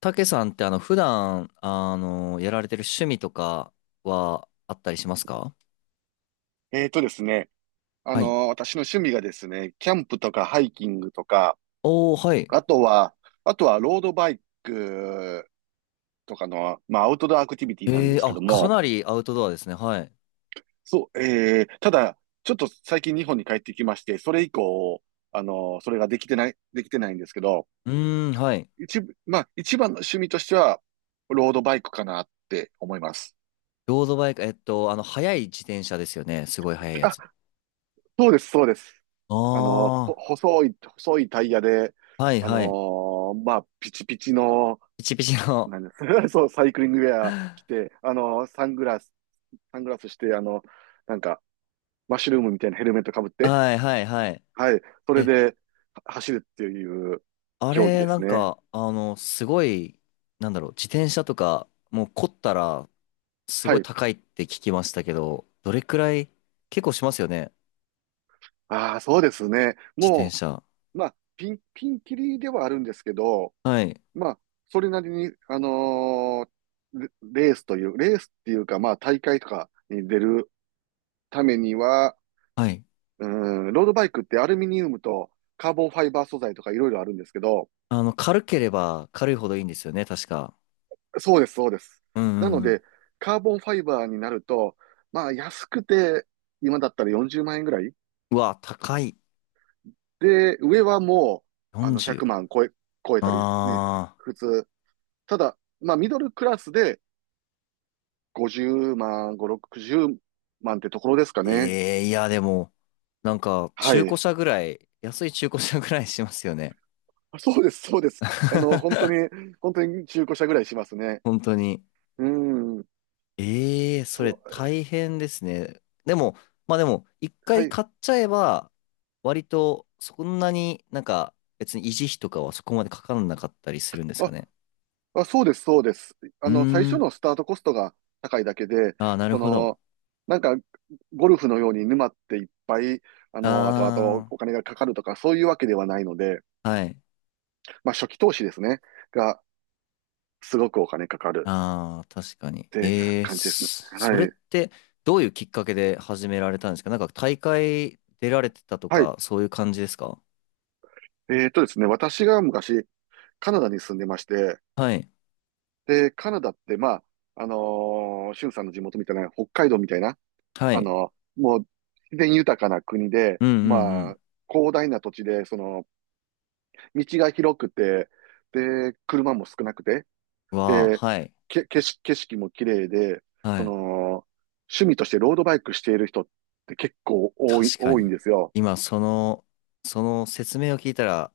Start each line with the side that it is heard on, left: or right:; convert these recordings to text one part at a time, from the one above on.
left: たけさんって普段やられてる趣味とかはあったりしますか？
right: えーとですね、
left: はい。
right: 私の趣味がですね、キャンプとかハイキングとか、
left: おー、はい。
right: あとは、あとはロードバイクとかの、まあ、アウトドアアクティビティなんですけ
left: あ、
right: ど
left: か
right: も。
left: なりアウトドアですね。はい。
right: そう、ただ、ちょっと最近日本に帰ってきまして、それ以降、それができてないんですけど、
left: うーん、はい。
right: 一部、まあ、一番の趣味としては、ロードバイクかなって思います。
left: ロードバイク、速い自転車ですよね。すごい速いやつ。
right: あ、そうです、そうです。あの、
left: あ
right: 細いタイヤで、
left: あ、はい、
right: あの
left: はい。
right: まあ、ピチピチの、
left: ピチピチの。
right: なんです。 そう、サイクリングウェア 着て、サングラスして、あの、なんか、マッシュルームみたいなヘルメットかぶって、
left: はい、はい、はい。
right: はい、それ
left: え、
right: では走るっていう
left: あ
right: 競技
left: れ、
right: で
left: な
right: す
left: ん
right: ね。
left: か、すごい、なんだろう、自転車とか、もう凝ったら、す
right: は
left: ごい
right: い。
left: 高いって聞きましたけど、どれくらい、結構しますよね。
right: ああ、そうですね。
left: 自転
right: も
left: 車。
right: う、まあ、ピンキリではあるんですけど、
left: はい。
right: まあ、それなりに、レレースという、レースっていうか、まあ、大会とかに出るためには、
left: はい。
right: うん、ロードバイクってアルミニウムとカーボンファイバー素材とかいろいろあるんですけど、
left: 軽ければ軽いほどいいんですよね、確か。
right: そうです、そうです。
left: うんう
right: なの
left: んうん。
right: で、カーボンファイバーになると、まあ、安くて、今だったら40万円ぐらい
left: うわ、高い。
right: で、上はもう、あの、
left: 40。
right: 100万超え、超えたりね、
left: あー。
right: 普通。ただ、まあ、ミドルクラスで50万、5、60万ってところですかね。
left: ええいや、でも、なんか、
right: は
left: 中古
right: い。
left: 車ぐらい、安い中古車ぐらいしますよね。
right: あ、そうです、そうです。あの、本当に、本当に中古車ぐらいしますね。
left: 本当に。
right: うん。
left: ええ、それ
right: そう。
left: 大変ですね。でも、まあでも、一
right: は
left: 回
right: い。
left: 買っちゃえば、割と、そんなになんか、別に維持費とかはそこまでかからなかったりするんですか
right: あ、
left: ね。
right: あ、そうです、そうです。あ
left: うー
right: の、最初
left: ん。
right: のスタートコストが高いだけで、
left: ああ、なる
right: そ
left: ほど。
right: の、なんか、ゴルフのように沼っていっぱい、あの、後々
left: あ
right: お金がかかるとか、そういうわけではないので、
left: あ、はい。
right: まあ、初期投資ですね、が、すごくお金かかる
left: ああ、確かに。
right: ってか
left: ええ、
right: 感じですね。
left: それ
right: は
left: っ
right: い。
left: てどういうきっかけで始められたんですか？なんか大会出られてたと
right: はい。
left: か、そういう感じですか？
right: ですね、私が昔、カナダに住んでまして、
left: はい。
right: で、カナダって、まあ、シュンさんの地元みたいな、北海道みたいな、
left: はい。
right: もう自然豊かな国で、
left: うんう
right: ま
left: ん
right: あ、広大な土地で、その、道が広くて、で、車も少なくて、
left: うん。わあ、
right: で、
left: はい。
right: 景色も綺麗で、
left: は
right: そ
left: い。
right: の、趣味としてロードバイクしている人って結構多い、
left: 確か
right: 多いん
left: に。
right: ですよ。
left: 今、その説明を聞いたら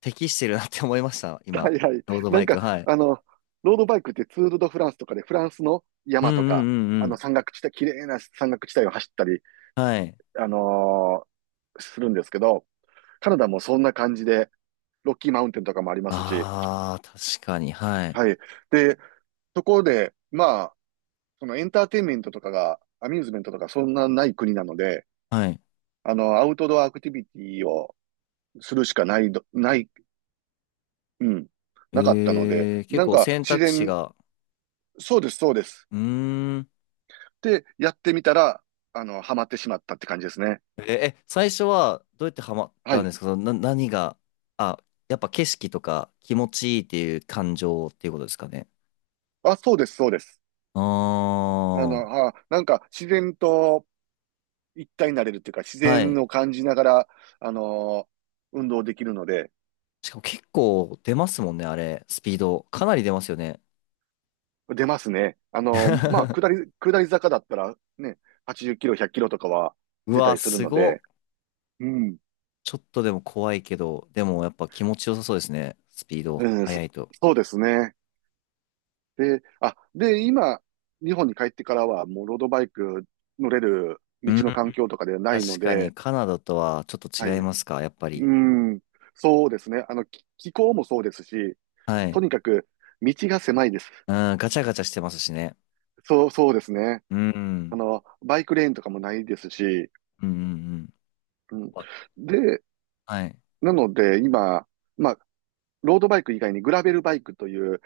left: 適してるなって思いました。
right: は
left: 今、
right: いはい。
left: ロード
right: な
left: バ
right: ん
left: イク。
right: か、
left: はい。
right: あの、ロードバイクってツール・ド・フランスとかで、フランスの
left: うんう
right: 山とか、
left: んうんう
right: あの
left: ん。
right: 山岳地帯、綺麗な山岳地帯を走ったり
left: はい。
right: あのーするんですけど、カナダもそんな感じで、ロッキーマウンテンとかもありますし、
left: ああ、確かに。はい。
right: はい。で、そこで、まあ、そのエンターテインメントとかが、アミューズメントとかそんなない国なので、
left: はい。
right: あの、アウトドアアクティビティをするしかないど、ない、うん、なかったので、
left: ええ、結
right: なん
left: 構
right: か
left: 選
right: 自
left: 択肢
right: 然、
left: が、
right: そうです、そうです。
left: うーん。
right: で、やってみたら、あの、ハマってしまったって感じですね。
left: え、え最初はどうやってハマっ
right: は
left: たん
right: い。
left: ですか？その何が、あ、やっぱ景色とか気持ちいいっていう感情っていうことですかね。
right: あ、そうです、そうです。
left: あ
right: あの、あ、なんか自然と、一体になれるっていうか、自
left: あ、は
right: 然
left: い。
right: を感じながら、あのー運動できるので、
left: しかも結構出ますもんね、あれ。スピード。かなり出ますよね。
right: 出ますね。まあ、下り坂だったら、ね、80キロ、100キロとかは
left: う
right: 出た
left: わ、
right: りする
left: す
right: の
left: ご
right: で、
left: っ。
right: うん、
left: ちょっとでも怖いけど、でもやっぱ気持ちよさそうですね。スピード、
right: うん、
left: 速いと。
right: そうですね。あ、で、今、日本に帰ってからは、もうロードバイク乗れる道
left: うん。
right: の環境とかではないの
left: 確か
right: で、
left: にカナダとはちょっ
right: はい。
left: と違いますか、やっぱ
right: う
left: り。
right: ん、そうですね。あの、気候もそうですし、
left: は
right: と
left: い。
right: にかく道が狭いです。
left: うん、ガチャガチャしてますしね。
right: そうですね。
left: う
right: あ
left: ん。
right: の、バイクレーンとかもないですし、
left: うんうんうん。
right: うん。
left: ま
right: で、
left: はい。
right: なので今、まあ、ロードバイク以外にグラベルバイクという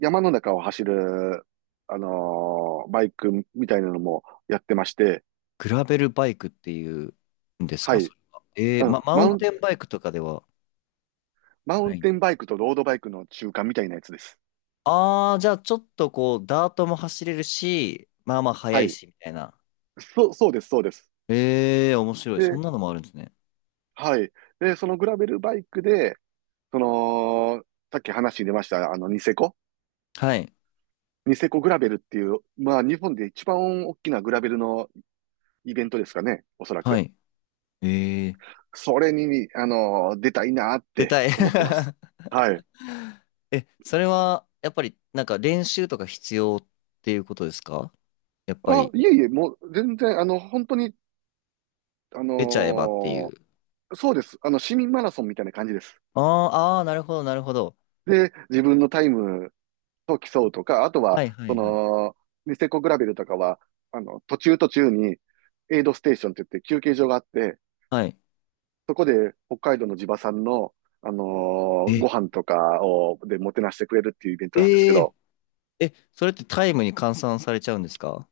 right: 山の中を走る、バイクみたいなのもやってまして、
left: グラベルバイクっていうんです
right: は
left: か、そ
right: い。
left: れは。
right: うん。
left: マウンテンバイクとかでは
right: マウ
left: な
right: ン
left: いね。
right: テンバイクとロードバイクの中間みたいなやつです。
left: ああ、じゃあちょっとこう、ダートも走れるし、まあまあ速
right: は
left: い
right: い。
left: し、みたいな。
right: そうです、そうです。
left: ええー、面白い。そん
right: で、
left: なのもあるんですね。
right: はい。で、そのグラベルバイクで、その、さっき話に出ました、あの、ニセコ。
left: はい。
right: ニセコグラベルっていう、まあ、日本で一番大きなグラベルのイベントですかね、おそら
left: は
right: く。
left: い。ええー。
right: それに、あの、出たいなっ
left: 出
right: て
left: たい。
right: 思ってます。はい。
left: え、それは、やっぱり、なんか練習とか必要っていうことですか？やっぱ
right: あ、
left: り、
right: いえいえ、もう全然、あの、本当に、あ
left: 出ちゃえばってい
right: の
left: う。
right: ーそうです。あの、市民マラソンみたいな感じです。
left: あーあー、なるほど、なるほど。
right: で、自分のタイムと競うとか、あとは、
left: はいは
right: そ
left: いはい。
right: の、ニセコグラベルとかは、あの、途中途中に、エイドステーションって言って休憩所があって、
left: はい。
right: そこで北海道の地場産の、あのご
left: え
right: 飯とかを、でもてなしてくれるっていうイベント
left: え
right: なんですけ
left: え
right: ど、
left: え、それってタイムに換算されちゃうんですか？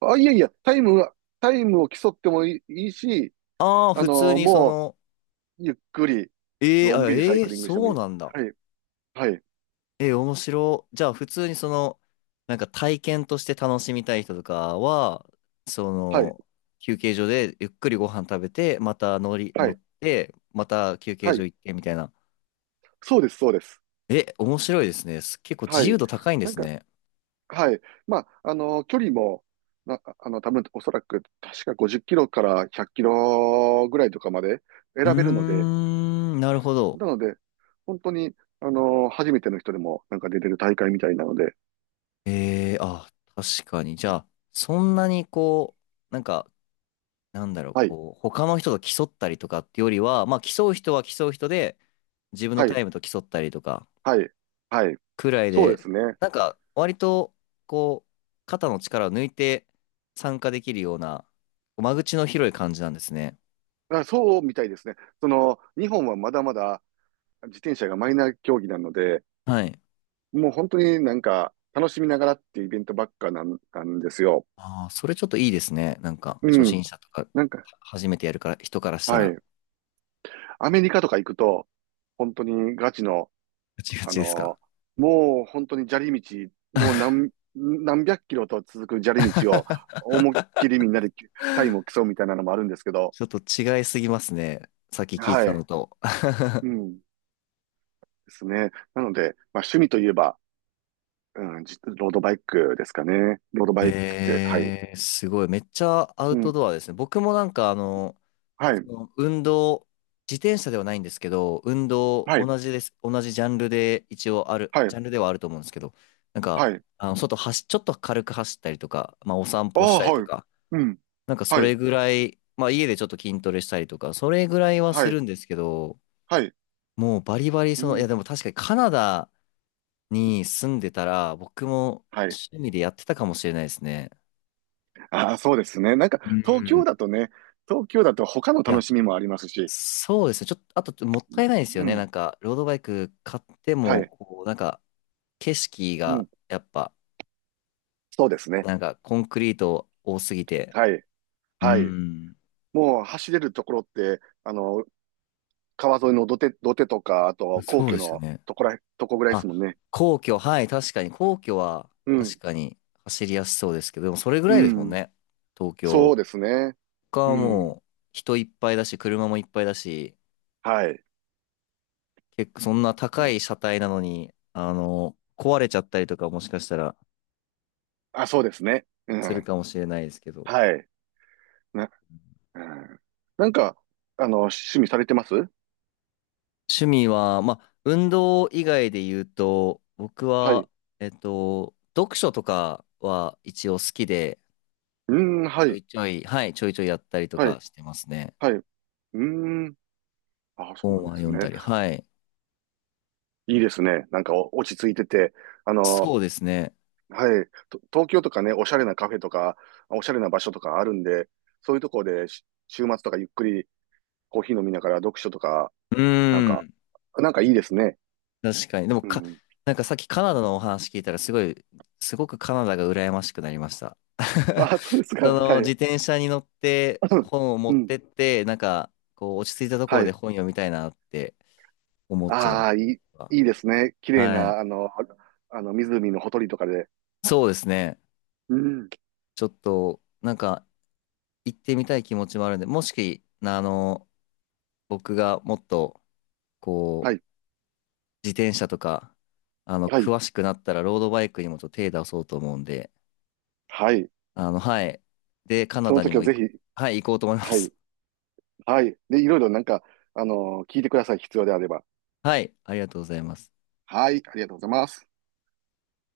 right: あ、いやいや、タイムを競ってもいい、いいし、
left: ああー、
right: あ
left: 普通
right: の、
left: にそ
right: も
left: の、
right: う、ゆっくり、
left: ええ、
right: のん
left: あ、
right: びりサ
left: え
right: イ
left: え、
right: クリングしても
left: そ
right: い
left: う
right: い。
left: なんだ。
right: はい、はい、
left: ええ、面白い。じゃあ、普通にその、なんか体験として楽しみたい人とかは、そ
right: はい、
left: の、休憩所でゆっくりご飯食べて、また乗り、
right: は
left: 乗
right: い、
left: って、また休憩
right: は
left: 所
right: い。
left: 行ってみたいな。
right: そうです、そうです。
left: え、面白いですね。結構
right: は
left: 自
right: い。
left: 由度高いんで
right: なん
left: す
right: か、
left: ね。
right: はい。まあ、あの、距離も、あの、多分、おそらく、確か50キロから100キロぐらいとかまで
left: う
right: 選べるので、
left: ーん、なるほど。
right: なので、本当に、あの、初めての人でも、なんか出れる大会みたいなので、
left: ええ、あ、確かに。じゃあ、そんなにこう、なんか、なんだろう、
right: はい、
left: こう、他の人と競ったりとかってよりは、まあ、競う人は競う人で、自分の
right: は
left: タ
right: い、
left: イムと競ったりとか、
right: はい、はい。
left: くらい
right: そうで
left: で、
right: すね。
left: なんか、割と、こう、肩の力を抜いて参加できるような、間口の広い感じなんですね。
right: あ、そうみたいですね。その、日本はまだまだ自転車がマイナー競技なので、
left: はい。
right: もう本当になんか楽しみながらっていうイベントばっかなん、なんですよ。
left: ああ、それちょっといいですね。なんか、初
right: うん。
left: 心者とか、は
right: なんか、
left: 初めてやるから、人からした
right: は
left: ら、
right: い。アメリカとか行くと、本当にガチの、
left: ガチガ
right: あ
left: チですか？
right: のもう本当に砂利道、もう何、何百キロと続く砂利道を思いっきりみんなでタイムを競うみたいなのもあるんですけど、
left: ちょっと違いすぎますね。さっき聞いて
right: は
left: たの
right: い。
left: と。
right: うん。ですね。なので、まあ趣味といえば、うん、ロードバイクですかね。ロードバイク、はい。
left: すごい。めっちゃアウ
right: う
left: ト
right: ん、
left: ドアですね。僕もなんか、
right: は
left: そ
right: い、
left: の運動、自転車ではないんですけど、運動、
right: はい、
left: 同じです。同じジャンルで一応ある、
right: はい、
left: ジャンルではあると思うんですけど、なんか、
right: はい。
left: ちょっと軽く走ったりとか、まあ、お散
right: あ
left: 歩し
right: あ、
left: たりと
right: はい。
left: か、
right: うん、
left: なんかそ
right: は
left: れ
right: い、
left: ぐらい、まあ、家でちょっと筋トレしたりとか、それぐらいは
right: は
left: す
right: い、
left: るんですけど、
right: はい。
left: もうバリバリ、
right: う
left: その、い
right: ん、
left: や、でも確かにカナダに住んでたら、僕も
right: はい。
left: 趣味でやってたかもしれないですね。
right: ああ、そうですね。なんか、
left: う
right: 東京
left: ん。
right: だとね、東京だと他の
left: い
right: 楽
left: や、
right: しみもありますし、
left: そうですね。ちょっと、あと、もったいないですよ
right: う
left: ね。な
right: ん、
left: んか、ロードバイク買って
right: は
left: も、
right: い、
left: こう、なんか、景色
right: う
left: が、
right: ん、
left: やっぱ、
right: そうですね。
left: なんか、コンクリート多すぎて。
right: はい、
left: う
right: はい。
left: ん。
right: もう走れるところって、あの、川沿いの土手とか、あと皇
left: そう
right: 居
left: ですよ
right: の
left: ね。
right: とこぐらいです
left: あ、
right: もんね。
left: 皇居、はい、確かに。皇居は、
right: う
left: 確
right: ん、
left: かに、走りやすそうですけど、でも、それぐ
right: う
left: らいですもん
right: ん、
left: ね。東
right: そう
left: 京。
right: ですね。
left: 他
right: う
left: はも
right: ん、
left: う、人いっぱいだし、車もいっぱいだし、
right: はい。
left: 結構、そんな高い車体なのに、壊れちゃったりとか、もしかしたら、
right: あ、そうですね。う
left: する
right: ん。
left: かもしれないですけど。
right: はい。な、うん。なんか、あの、趣味されてます。
left: 趣味は、まあ、運動以外で言うと、僕
right: はい。
left: は、
right: う
left: 読書とかは一応好きで、
right: ーん、は
left: ちょ
right: い。
left: いちょい、はい、ちょいちょいやったりと
right: は
left: か
right: い。
left: してますね。
right: はい。うーん。あ、そうな
left: 本
right: んで
left: は
right: す
left: 読んだ
right: ね。
left: り、はい。
right: いいですね。なんかお落ち着いてて、あの、
left: そうですね。
right: はい。と東京とかね、おしゃれなカフェとか、おしゃれな場所とかあるんで、そういうところで週末とかゆっくりコーヒー飲みながら読書とか、
left: う
right: なん
left: ー
right: か、
left: ん、
right: なんかいいですね。
left: 確かに。でも
right: う
left: か、
right: ん。
left: なんかさっきカナダのお話聞いたら、すごくカナダが羨ましくなりました。
right: あ、そうですか。
left: その
right: は
left: 自
right: い。
left: 転車に乗って
right: うん。
left: 本を持
right: う
left: っ
right: ん。
left: てって、なんかこう落ち着いたとこ
right: は
left: ろで
right: い。
left: 本読みたいなって思っちゃいま
right: あ
left: す。
right: あ、いい、いいですね。綺麗
left: はい。
right: な、あの、あの、湖のほとりとかで。
left: そうですね。
right: うん。
left: ちょっと、なんか、行ってみたい気持ちもあるんで、もし、僕がもっと、
right: は
left: こう、
right: い、
left: 自転車とか、
right: はい、
left: 詳しくなったら、ロードバイクにもちょっと手出そうと思うんで、
right: はい。
left: はい。で、カナ
right: その
left: ダに
right: 時
left: も
right: は
left: 行
right: ぜ
left: く、
right: ひ、
left: はい、行こうと思いま
right: はい、
left: す。
right: はい。で、いろいろなんか、あの、聞いてください。必要であれば。
left: はい、ありがとうございます。
right: はい、ありがとうございます。